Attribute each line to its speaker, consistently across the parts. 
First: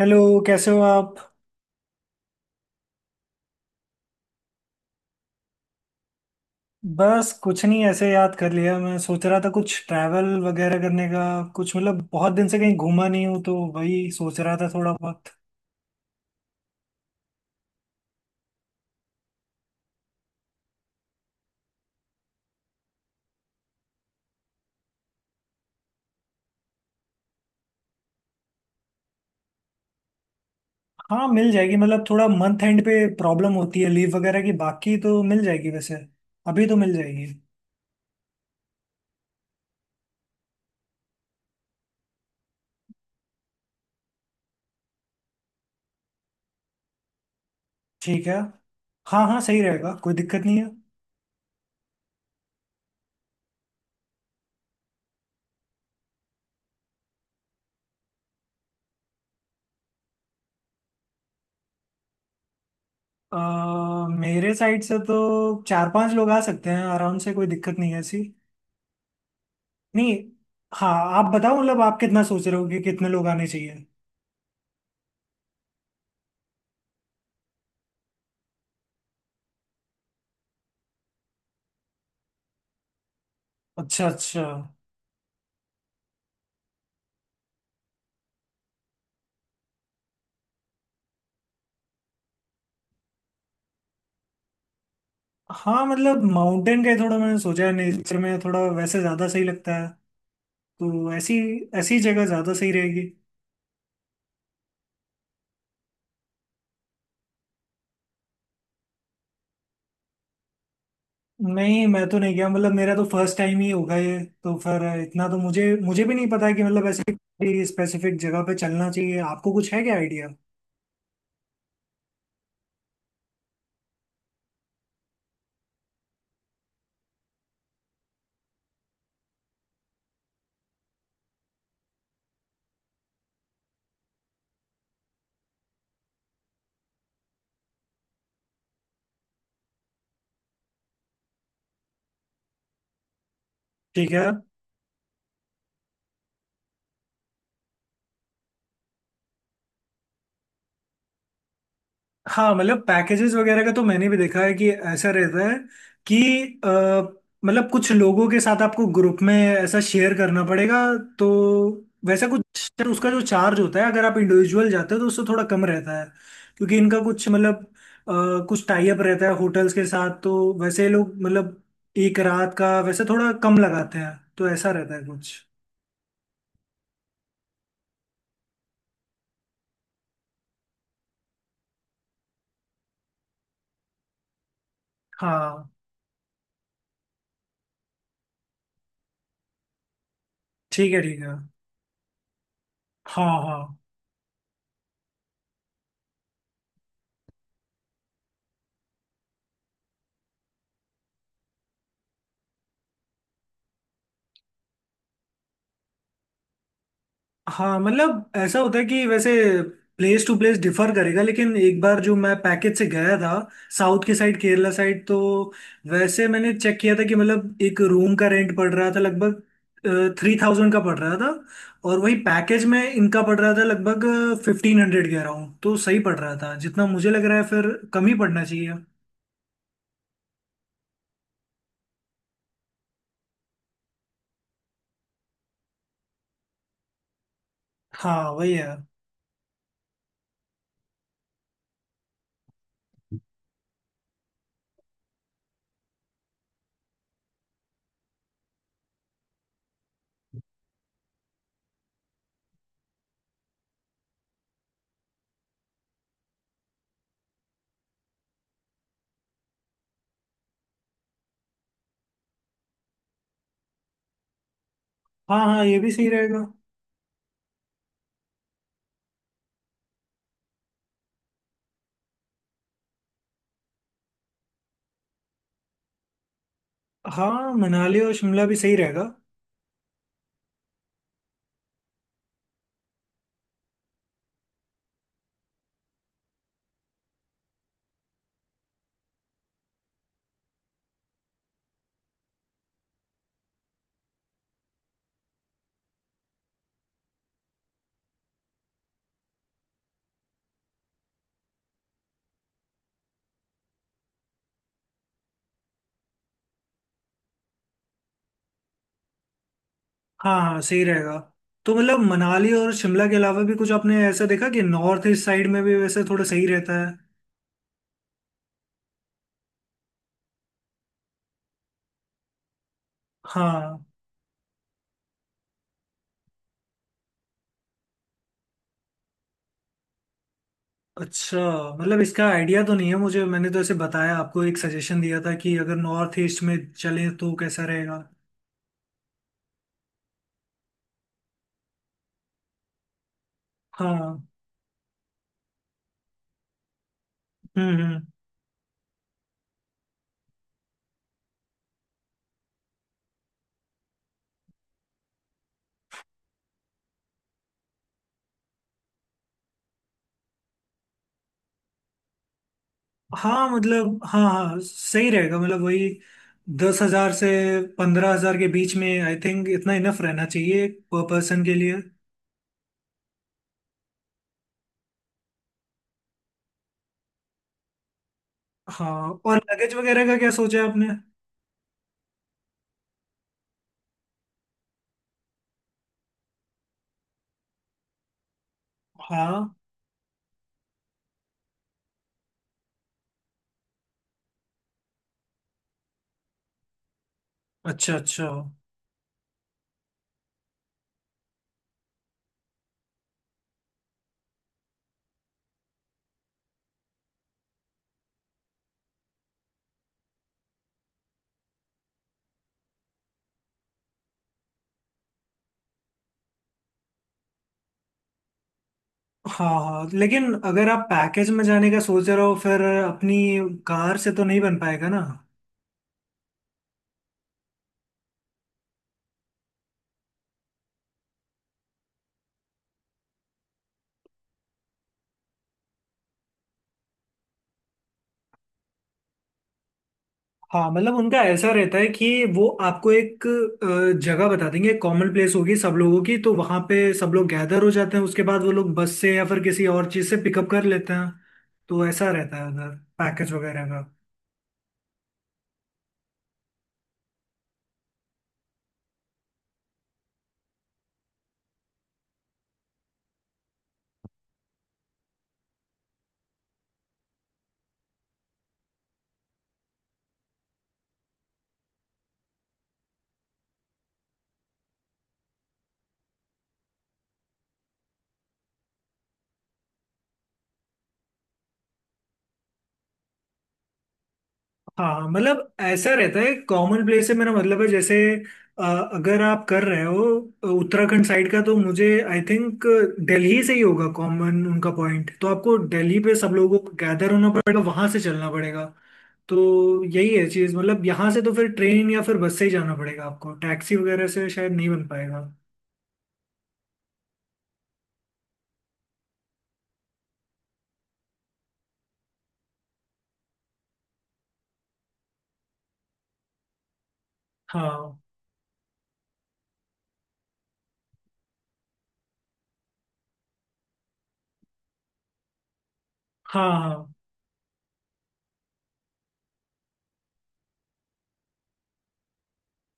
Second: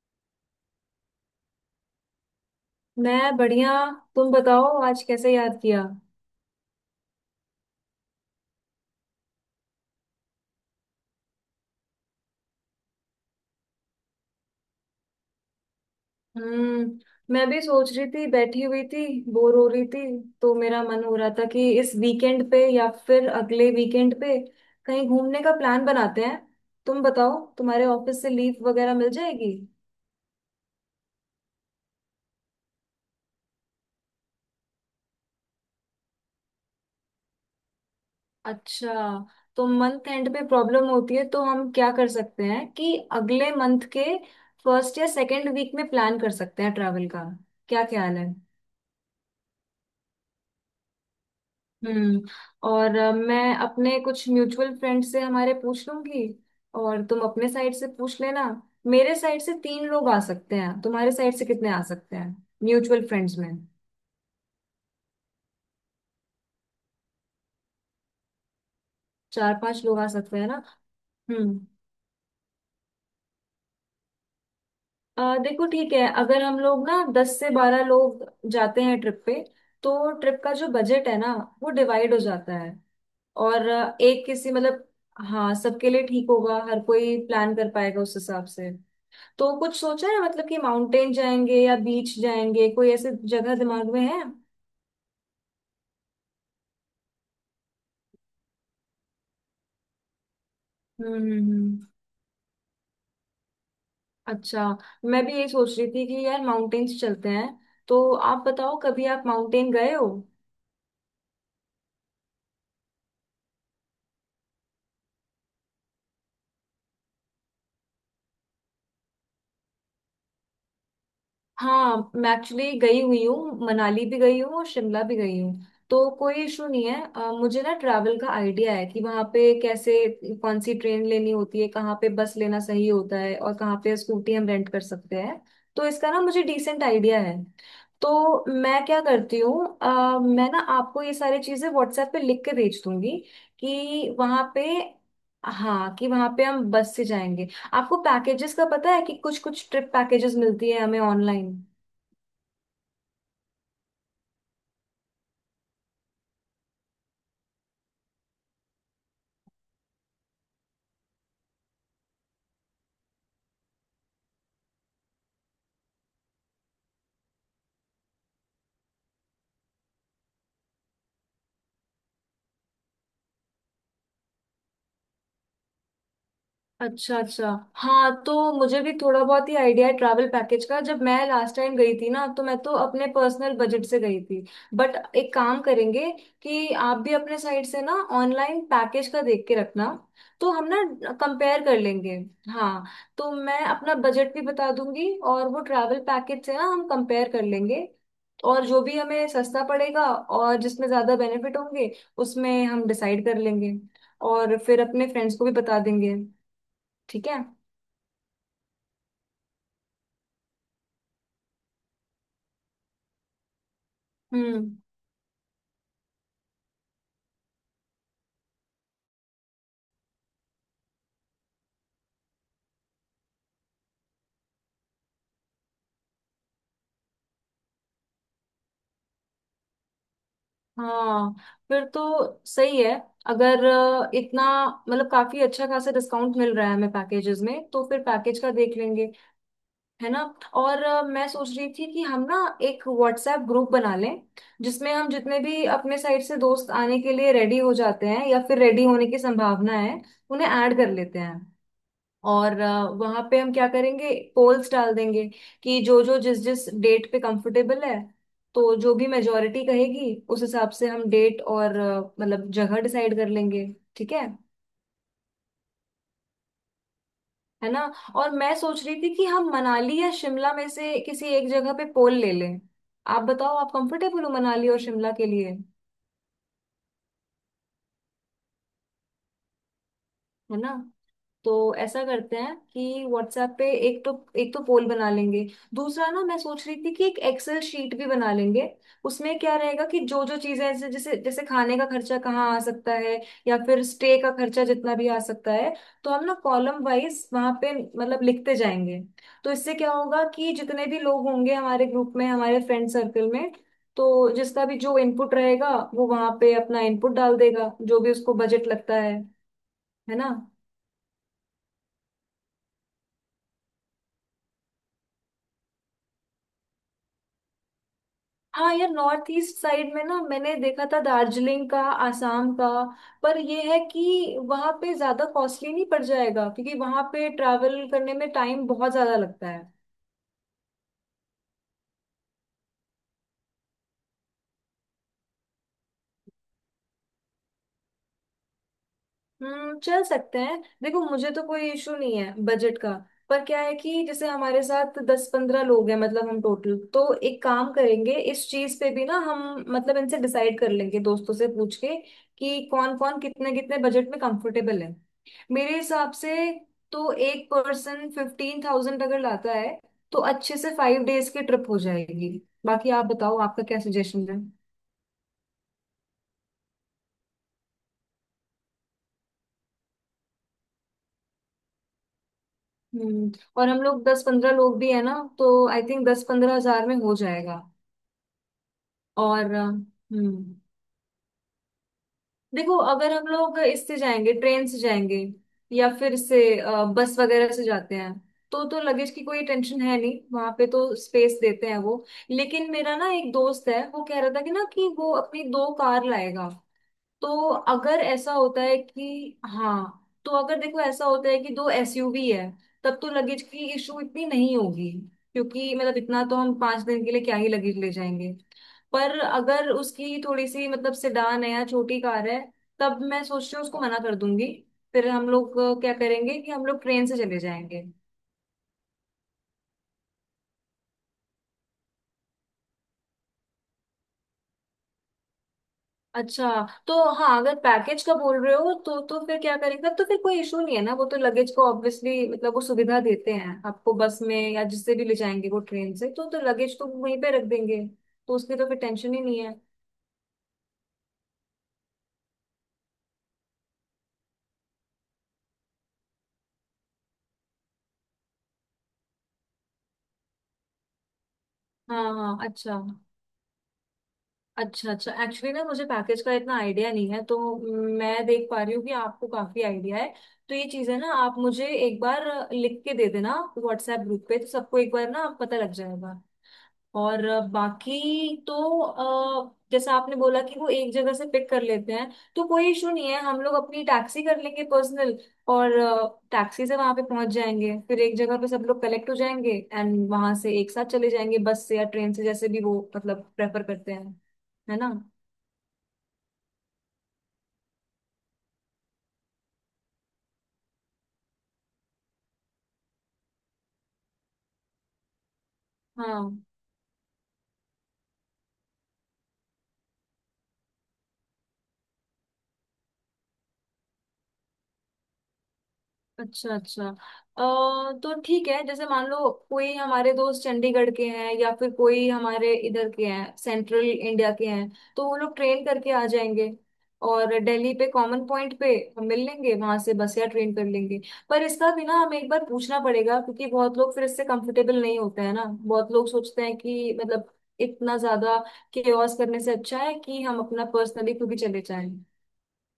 Speaker 1: Hello. कैसे हो आप?
Speaker 2: मैं बढ़िया। तुम बताओ, आज कैसे याद किया।
Speaker 1: बस कुछ नहीं, ऐसे याद कर लिया। मैं सोच रहा था कुछ ट्रैवल वगैरह करने का। कुछ मतलब बहुत दिन से कहीं घूमा नहीं हूँ, तो वही सोच रहा था थोड़ा बहुत।
Speaker 2: हम्म मैं भी सोच रही थी, बैठी हुई थी, बोर हो रही थी। तो मेरा मन हो रहा था कि इस वीकेंड पे या फिर अगले वीकेंड पे कहीं घूमने का प्लान बनाते हैं। तुम बताओ, तुम्हारे ऑफिस से लीव वगैरह मिल जाएगी।
Speaker 1: हाँ मिल जाएगी, मतलब थोड़ा मंथ एंड पे प्रॉब्लम होती है लीव वगैरह की, बाकी तो मिल जाएगी वैसे। अभी तो मिल जाएगी।
Speaker 2: अच्छा। तो मंथ एंड पे प्रॉब्लम होती है, तो हम क्या कर सकते हैं कि अगले मंथ के फर्स्ट या सेकेंड वीक में प्लान कर सकते हैं ट्रैवल का। क्या ख्याल
Speaker 1: ठीक
Speaker 2: है।
Speaker 1: है। हाँ हाँ सही रहेगा, कोई दिक्कत नहीं है।
Speaker 2: हम्म। और मैं अपने कुछ म्यूचुअल फ्रेंड से हमारे पूछ लूंगी। और तुम अपने साइड से पूछ लेना। मेरे साइड से तीन लोग आ सकते हैं, तुम्हारे साइड से कितने आ सकते हैं म्यूचुअल फ्रेंड्स में।
Speaker 1: मेरे साइड से तो चार पांच लोग आ सकते हैं आराम से, कोई दिक्कत नहीं है ऐसी।
Speaker 2: चार पांच लोग आ
Speaker 1: नहीं।
Speaker 2: सकते हैं ना।
Speaker 1: हाँ। आप बताओ,
Speaker 2: हम्म।
Speaker 1: मतलब आप कितना सोच रहे हो कि कितने लोग आने चाहिए?
Speaker 2: देखो, ठीक है, अगर हम लोग ना 10 से 12 लोग जाते हैं ट्रिप पे, तो ट्रिप का जो बजट है ना, वो डिवाइड हो जाता है। और
Speaker 1: अच्छा
Speaker 2: एक
Speaker 1: अच्छा।
Speaker 2: किसी मतलब। हाँ, सबके लिए ठीक होगा, हर कोई प्लान कर पाएगा उस हिसाब से। तो कुछ सोचा है मतलब कि माउंटेन जाएंगे या बीच जाएंगे, कोई ऐसे जगह दिमाग में है। हम्म।
Speaker 1: हाँ मतलब माउंटेन का ही थोड़ा मैंने सोचा है, नेचर में थोड़ा वैसे ज्यादा सही लगता है। तो
Speaker 2: हम्म,
Speaker 1: ऐसी
Speaker 2: हम्म।
Speaker 1: ऐसी जगह ज्यादा सही रहेगी।
Speaker 2: अच्छा। मैं भी ये सोच रही थी कि यार माउंटेन्स चलते हैं, तो आप बताओ, कभी आप माउंटेन गए हो।
Speaker 1: नहीं, मैं तो नहीं गया, मतलब मेरा तो फर्स्ट टाइम ही होगा ये। तो फिर इतना तो मुझे मुझे भी नहीं पता है कि मतलब ऐसे स्पेसिफिक जगह पे चलना चाहिए। आपको कुछ है क्या आइडिया?
Speaker 2: हाँ, मैं एक्चुअली गई हुई हूँ, मनाली भी गई हूँ और शिमला भी गई हूँ। तो कोई इशू नहीं है। मुझे ना ट्रैवल का आइडिया है कि वहाँ पे कैसे कौन सी ट्रेन लेनी होती है, कहाँ पे बस लेना सही होता है और कहाँ पे स्कूटी हम रेंट कर सकते हैं। तो इसका ना मुझे डिसेंट आइडिया है। तो मैं क्या करती हूँ, मैं ना आपको ये सारी चीज़ें व्हाट्सएप पे लिख के भेज दूंगी,
Speaker 1: ठीक
Speaker 2: कि
Speaker 1: है।
Speaker 2: वहाँ पे हाँ, कि वहाँ पे हम बस से जाएंगे। आपको पैकेजेस का पता है कि कुछ कुछ ट्रिप पैकेजेस मिलती है हमें ऑनलाइन।
Speaker 1: हाँ मतलब पैकेजेस वगैरह का तो मैंने भी देखा है कि ऐसा रहता है कि अ, मतलब कुछ लोगों के साथ आपको ग्रुप में ऐसा शेयर करना पड़ेगा, तो वैसा कुछ उसका जो चार्ज होता है अगर आप इंडिविजुअल जाते हो तो उससे थोड़ा कम रहता है, क्योंकि इनका कुछ मतलब कुछ टाई अप रहता है होटल्स के साथ, तो वैसे ये लोग मतलब एक रात का वैसे थोड़ा कम लगाते हैं, तो ऐसा रहता है कुछ।
Speaker 2: अच्छा, अच्छा। हाँ, तो मुझे भी थोड़ा बहुत ही आइडिया है ट्रैवल पैकेज का। जब मैं लास्ट टाइम गई थी ना, तो मैं तो अपने पर्सनल बजट से गई थी। बट एक काम
Speaker 1: हाँ
Speaker 2: करेंगे, कि आप भी अपने साइड से ना ऑनलाइन पैकेज का देख के रखना। तो हम
Speaker 1: ठीक है,
Speaker 2: ना
Speaker 1: ठीक है।
Speaker 2: कंपेयर कर लेंगे। हाँ,
Speaker 1: हाँ
Speaker 2: तो
Speaker 1: हाँ।
Speaker 2: मैं अपना बजट भी बता दूंगी और वो ट्रैवल पैकेज से ना हम कंपेयर कर लेंगे। और जो भी हमें सस्ता पड़ेगा और जिसमें ज्यादा बेनिफिट होंगे, उसमें हम डिसाइड कर लेंगे। और फिर अपने फ्रेंड्स को भी बता देंगे। ठीक है।
Speaker 1: हाँ मतलब ऐसा होता है कि वैसे प्लेस टू प्लेस डिफर करेगा, लेकिन एक बार जो मैं पैकेज से गया था साउथ की साइड, केरला
Speaker 2: हम्म।
Speaker 1: साइड, तो वैसे मैंने चेक किया था कि मतलब एक रूम का रेंट पड़ रहा था लगभग 3000 का पड़ रहा था, और वही पैकेज में इनका पड़ रहा था लगभग 1500 कह रहा हूँ, तो सही पड़ रहा था, जितना मुझे लग रहा है फिर कम ही पड़ना चाहिए।
Speaker 2: हाँ। फिर तो सही है। अगर इतना मतलब काफी अच्छा खासा डिस्काउंट मिल रहा है हमें पैकेजेस में, तो फिर
Speaker 1: हाँ
Speaker 2: पैकेज का
Speaker 1: वही है।
Speaker 2: देख लेंगे। है ना। और मैं सोच रही थी कि हम ना एक व्हाट्सएप ग्रुप बना लें, जिसमें हम जितने भी अपने साइड से दोस्त आने के लिए रेडी हो जाते हैं या फिर रेडी होने की संभावना है, उन्हें ऐड कर लेते हैं। और वहां पे हम क्या करेंगे, पोल्स डाल देंगे, कि जो जो जिस जिस डेट पे कंफर्टेबल है। तो जो भी मेजोरिटी कहेगी, उस हिसाब से हम डेट और मतलब जगह डिसाइड कर लेंगे। ठीक है।
Speaker 1: हाँ हाँ, ये भी सही रहेगा।
Speaker 2: है ना। और मैं सोच रही थी कि हम मनाली या शिमला में से किसी एक जगह पे पोल ले लें। आप बताओ, आप कंफर्टेबल हो मनाली और शिमला के लिए।
Speaker 1: हाँ मनाली और शिमला भी सही रहेगा।
Speaker 2: है ना। तो ऐसा करते हैं कि व्हाट्सएप पे एक तो पोल बना लेंगे। दूसरा, ना मैं सोच रही थी कि एक एक्सेल शीट भी बना लेंगे। उसमें क्या रहेगा कि जो जो चीजें, ऐसे जैसे जैसे खाने का खर्चा कहाँ आ सकता है, या फिर स्टे का खर्चा जितना भी आ सकता है। तो हम ना कॉलम वाइज वहां पे मतलब लिखते जाएंगे। तो इससे क्या होगा कि जितने भी लोग होंगे हमारे ग्रुप में, हमारे फ्रेंड सर्कल में, तो जिसका भी जो इनपुट रहेगा, वो वहां पे अपना इनपुट डाल देगा जो भी उसको बजट लगता है। है ना।
Speaker 1: हाँ हाँ सही रहेगा। तो मतलब मनाली और शिमला के अलावा भी कुछ आपने ऐसा देखा कि नॉर्थ ईस्ट साइड में भी वैसे थोड़ा सही रहता है?
Speaker 2: हाँ यार, नॉर्थ ईस्ट साइड में ना मैंने देखा था, दार्जिलिंग का, आसाम का। पर ये है
Speaker 1: हाँ।
Speaker 2: कि वहाँ पे ज्यादा कॉस्टली नहीं पड़ जाएगा, क्योंकि वहाँ पे ट्रैवल करने में टाइम बहुत ज्यादा लगता है।
Speaker 1: अच्छा। मतलब इसका आइडिया तो नहीं है मुझे, मैंने तो ऐसे बताया आपको, एक सजेशन दिया था कि अगर नॉर्थ ईस्ट में चलें तो कैसा रहेगा।
Speaker 2: हम्म। चल सकते हैं, देखो मुझे तो कोई इशू नहीं है बजट का। पर क्या है कि
Speaker 1: हाँ।
Speaker 2: जैसे हमारे साथ 10-15 लोग हैं मतलब हम टोटल, तो एक काम
Speaker 1: हम्म।
Speaker 2: करेंगे, इस चीज पे भी ना हम मतलब इनसे डिसाइड कर लेंगे, दोस्तों से पूछ के। कि कौन कौन कितने कितने बजट में कंफर्टेबल है। मेरे हिसाब से, तो एक पर्सन 15,000 अगर लाता है, तो अच्छे से 5 डेज की ट्रिप हो जाएगी। बाकी आप बताओ,
Speaker 1: हाँ
Speaker 2: आपका क्या
Speaker 1: मतलब हाँ
Speaker 2: सजेशन है।
Speaker 1: हाँ सही रहेगा, मतलब वही 10 हजार से 15 हजार के बीच में, आई थिंक इतना इनफ रहना चाहिए पर पर्सन के लिए।
Speaker 2: हम्म और हम लोग 10-15 लोग भी है ना, तो आई थिंक 10-15 हजार में हो जाएगा।
Speaker 1: हाँ, और
Speaker 2: और
Speaker 1: लगेज वगैरह का क्या सोचा है आपने?
Speaker 2: देखो, अगर हम लोग इससे जाएंगे, ट्रेन से जाएंगे, या फिर इससे बस वगैरह से जाते हैं, तो लगेज की कोई
Speaker 1: हाँ
Speaker 2: टेंशन है नहीं, वहां पे तो स्पेस देते हैं वो। लेकिन मेरा ना एक दोस्त है, वो कह रहा था कि ना कि वो अपनी दो कार लाएगा। तो
Speaker 1: अच्छा
Speaker 2: अगर
Speaker 1: अच्छा।
Speaker 2: ऐसा होता है कि हाँ। तो अगर देखो ऐसा होता है कि दो एसयूवी है, तब तो लगेज की इशू इतनी नहीं होगी। क्योंकि मतलब इतना तो हम 5 दिन के लिए क्या ही लगेज ले जाएंगे। पर अगर उसकी थोड़ी सी मतलब सेडान है या छोटी कार है, तब मैं सोच रही हूँ उसको मना कर दूंगी। फिर हम लोग क्या करेंगे, कि हम लोग ट्रेन से चले जाएंगे।
Speaker 1: हाँ हाँ, लेकिन अगर आप पैकेज में जाने का सोच रहे हो फिर अपनी कार से तो नहीं बन पाएगा ना।
Speaker 2: अच्छा। तो हाँ, अगर पैकेज का बोल रहे हो तो फिर क्या करेंगे, तब तो फिर कोई इशू नहीं है ना, वो तो लगेज को ऑब्वियसली मतलब वो सुविधा देते हैं आपको, बस में या जिससे भी ले जाएंगे, वो ट्रेन से तो लगेज तो वहीं पे रख देंगे। तो उसकी तो फिर टेंशन ही नहीं है।
Speaker 1: हाँ मतलब उनका ऐसा रहता है कि वो आपको एक जगह बता देंगे, कॉमन प्लेस होगी सब लोगों की, तो वहां पे सब लोग गैदर हो जाते हैं, उसके बाद वो लोग बस से या फिर किसी और चीज से पिकअप कर लेते हैं, तो
Speaker 2: हाँ,
Speaker 1: ऐसा
Speaker 2: हाँ।
Speaker 1: रहता है उधर
Speaker 2: अच्छा,
Speaker 1: पैकेज वगैरह।
Speaker 2: अच्छा, अच्छा। एक्चुअली ना मुझे पैकेज का इतना आइडिया नहीं है, तो मैं देख पा रही हूँ कि आपको काफी आइडिया है। तो ये चीजें ना आप मुझे एक बार लिख के दे देना व्हाट्सएप ग्रुप पे, तो सबको एक बार ना पता लग जाएगा। और बाकी तो जैसे आपने बोला कि वो एक जगह से पिक कर लेते हैं, तो कोई इशू नहीं है, हम लोग अपनी टैक्सी कर लेंगे पर्सनल, और टैक्सी से वहां पे पहुंच जाएंगे, फिर एक जगह पे सब लोग कलेक्ट हो जाएंगे एंड वहां से एक साथ चले जाएंगे, बस से या ट्रेन से जैसे भी वो मतलब प्रेफर करते हैं। है ना।
Speaker 1: हाँ मतलब ऐसा रहता है कॉमन प्लेस से मेरा मतलब है, जैसे अ, अगर आप कर रहे हो उत्तराखंड साइड का तो मुझे आई थिंक दिल्ली से ही होगा कॉमन उनका पॉइंट, तो आपको दिल्ली पे सब
Speaker 2: हाँ,
Speaker 1: लोगों को गैदर होना पड़ेगा, वहां से चलना पड़ेगा। तो यही है चीज़, मतलब यहाँ से तो फिर ट्रेन या फिर बस से ही जाना पड़ेगा आपको, टैक्सी वगैरह से शायद नहीं बन पाएगा।
Speaker 2: अच्छा, अच्छा। तो ठीक है, जैसे मान लो कोई हमारे दोस्त चंडीगढ़ के हैं या फिर कोई हमारे इधर के हैं, सेंट्रल इंडिया के हैं। तो वो लोग ट्रेन करके आ जाएंगे और दिल्ली पे
Speaker 1: हाँ
Speaker 2: कॉमन पॉइंट पे हम मिल लेंगे, वहां से बस या ट्रेन कर लेंगे। पर इसका भी ना हमें एक बार पूछना पड़ेगा, क्योंकि बहुत लोग फिर इससे कंफर्टेबल नहीं होते हैं ना, बहुत लोग सोचते
Speaker 1: हाँ।
Speaker 2: हैं
Speaker 1: हाँ
Speaker 2: कि मतलब इतना ज्यादा केओस करने से अच्छा है कि हम अपना पर्सनली खुद ही चले जाएं।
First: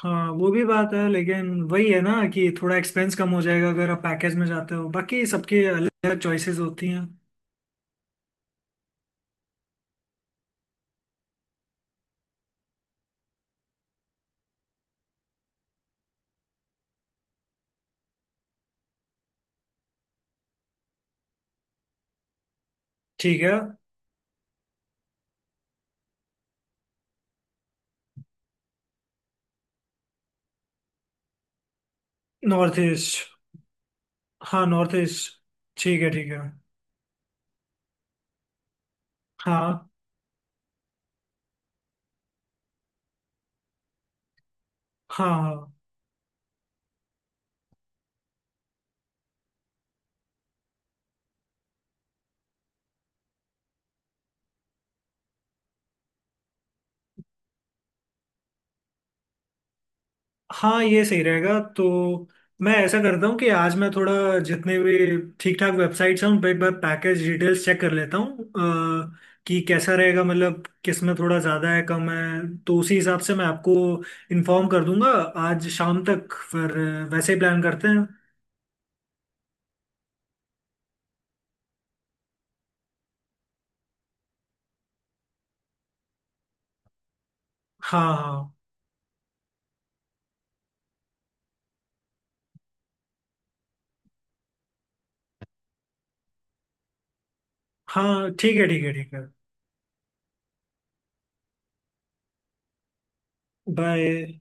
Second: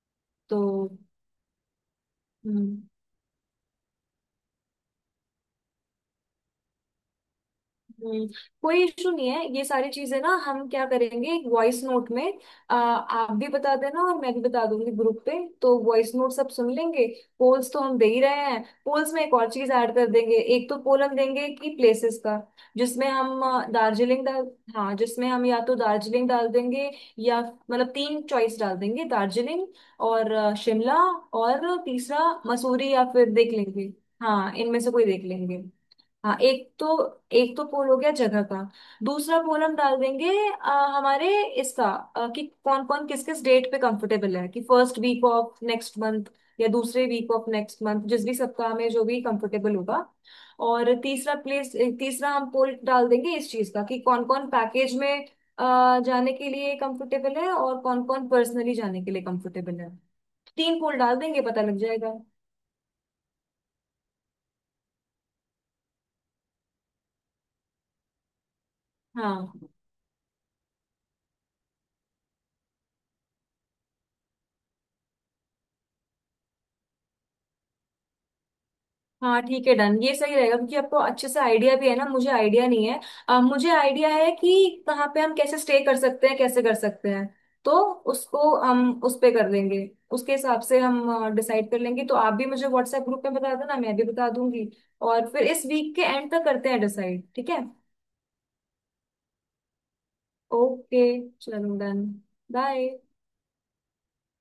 Speaker 1: हाँ वो
Speaker 2: तो
Speaker 1: भी बात है, लेकिन वही है ना कि थोड़ा
Speaker 2: हम्म
Speaker 1: एक्सपेंस कम हो जाएगा अगर आप पैकेज में जाते हो, बाकी सबके अलग अलग चॉइसेस होती हैं।
Speaker 2: हम्म, कोई इशू नहीं है, ये सारी चीजें ना हम क्या करेंगे, एक वॉइस नोट में आप भी बता देना और मैं भी बता दूंगी ग्रुप पे, तो वॉइस नोट सब सुन लेंगे। पोल्स तो हम दे ही रहे हैं। पोल्स में एक और चीज ऐड कर देंगे। एक तो पोल हम देंगे कि प्लेसेस का, जिसमें हम
Speaker 1: ठीक है।
Speaker 2: अ, दार्जिलिंग डाल हाँ जिसमें हम या तो दार्जिलिंग डाल देंगे, या मतलब तीन चॉइस डाल देंगे, दार्जिलिंग और शिमला और तीसरा
Speaker 1: नॉर्थ
Speaker 2: मसूरी, या
Speaker 1: ईस्ट।
Speaker 2: फिर देख लेंगे। हाँ,
Speaker 1: हाँ
Speaker 2: इनमें से
Speaker 1: नॉर्थ
Speaker 2: कोई देख
Speaker 1: ईस्ट।
Speaker 2: लेंगे।
Speaker 1: ठीक है, ठीक
Speaker 2: हाँ।
Speaker 1: है।
Speaker 2: एक तो पोल हो गया जगह का। दूसरा पोल हम
Speaker 1: हाँ
Speaker 2: डाल देंगे, हमारे इसका कि कौन कौन किस किस डेट पे कंफर्टेबल है, कि फर्स्ट वीक
Speaker 1: हाँ।
Speaker 2: ऑफ
Speaker 1: हाँ
Speaker 2: नेक्स्ट मंथ या दूसरे वीक ऑफ नेक्स्ट मंथ, जिस भी सप्ताह में जो भी कंफर्टेबल होगा। और तीसरा हम पोल डाल देंगे इस चीज का, कि कौन कौन पैकेज में जाने के लिए कंफर्टेबल है और कौन कौन पर्सनली जाने के लिए कंफर्टेबल है। तीन
Speaker 1: हाँ
Speaker 2: पोल
Speaker 1: ये
Speaker 2: डाल
Speaker 1: सही
Speaker 2: देंगे,
Speaker 1: रहेगा
Speaker 2: पता लग
Speaker 1: तो।
Speaker 2: जाएगा।
Speaker 1: मैं ऐसा करता हूँ कि आज मैं थोड़ा जितने भी ठीक ठाक वेबसाइट्स हैं उन पर एक बार पैकेज डिटेल्स चेक कर लेता हूँ,
Speaker 2: हाँ,
Speaker 1: कि कैसा रहेगा, मतलब किस में थोड़ा ज़्यादा है कम है, तो उसी हिसाब से मैं आपको इन्फॉर्म कर दूंगा आज शाम तक, फिर वैसे ही प्लान करते हैं।
Speaker 2: हाँ। ठीक है। डन। ये सही रहेगा, क्योंकि आपको अच्छे से आइडिया भी है ना, मुझे आइडिया नहीं है। मुझे आइडिया है कि कहाँ पे हम कैसे स्टे कर सकते हैं, कैसे कर सकते हैं। तो
Speaker 1: हाँ हाँ।
Speaker 2: उसको हम उस पे कर लेंगे। उसके हिसाब से हम डिसाइड कर लेंगे, तो आप भी मुझे व्हाट्सएप ग्रुप में बता देना, मैं भी बता दूंगी। और फिर इस वीक के एंड तक करते हैं डिसाइड। ठीक है।
Speaker 1: हाँ ठीक है, ठीक है, ठीक है।
Speaker 2: ओके। चलो, डन। बाय।
Speaker 1: बाय।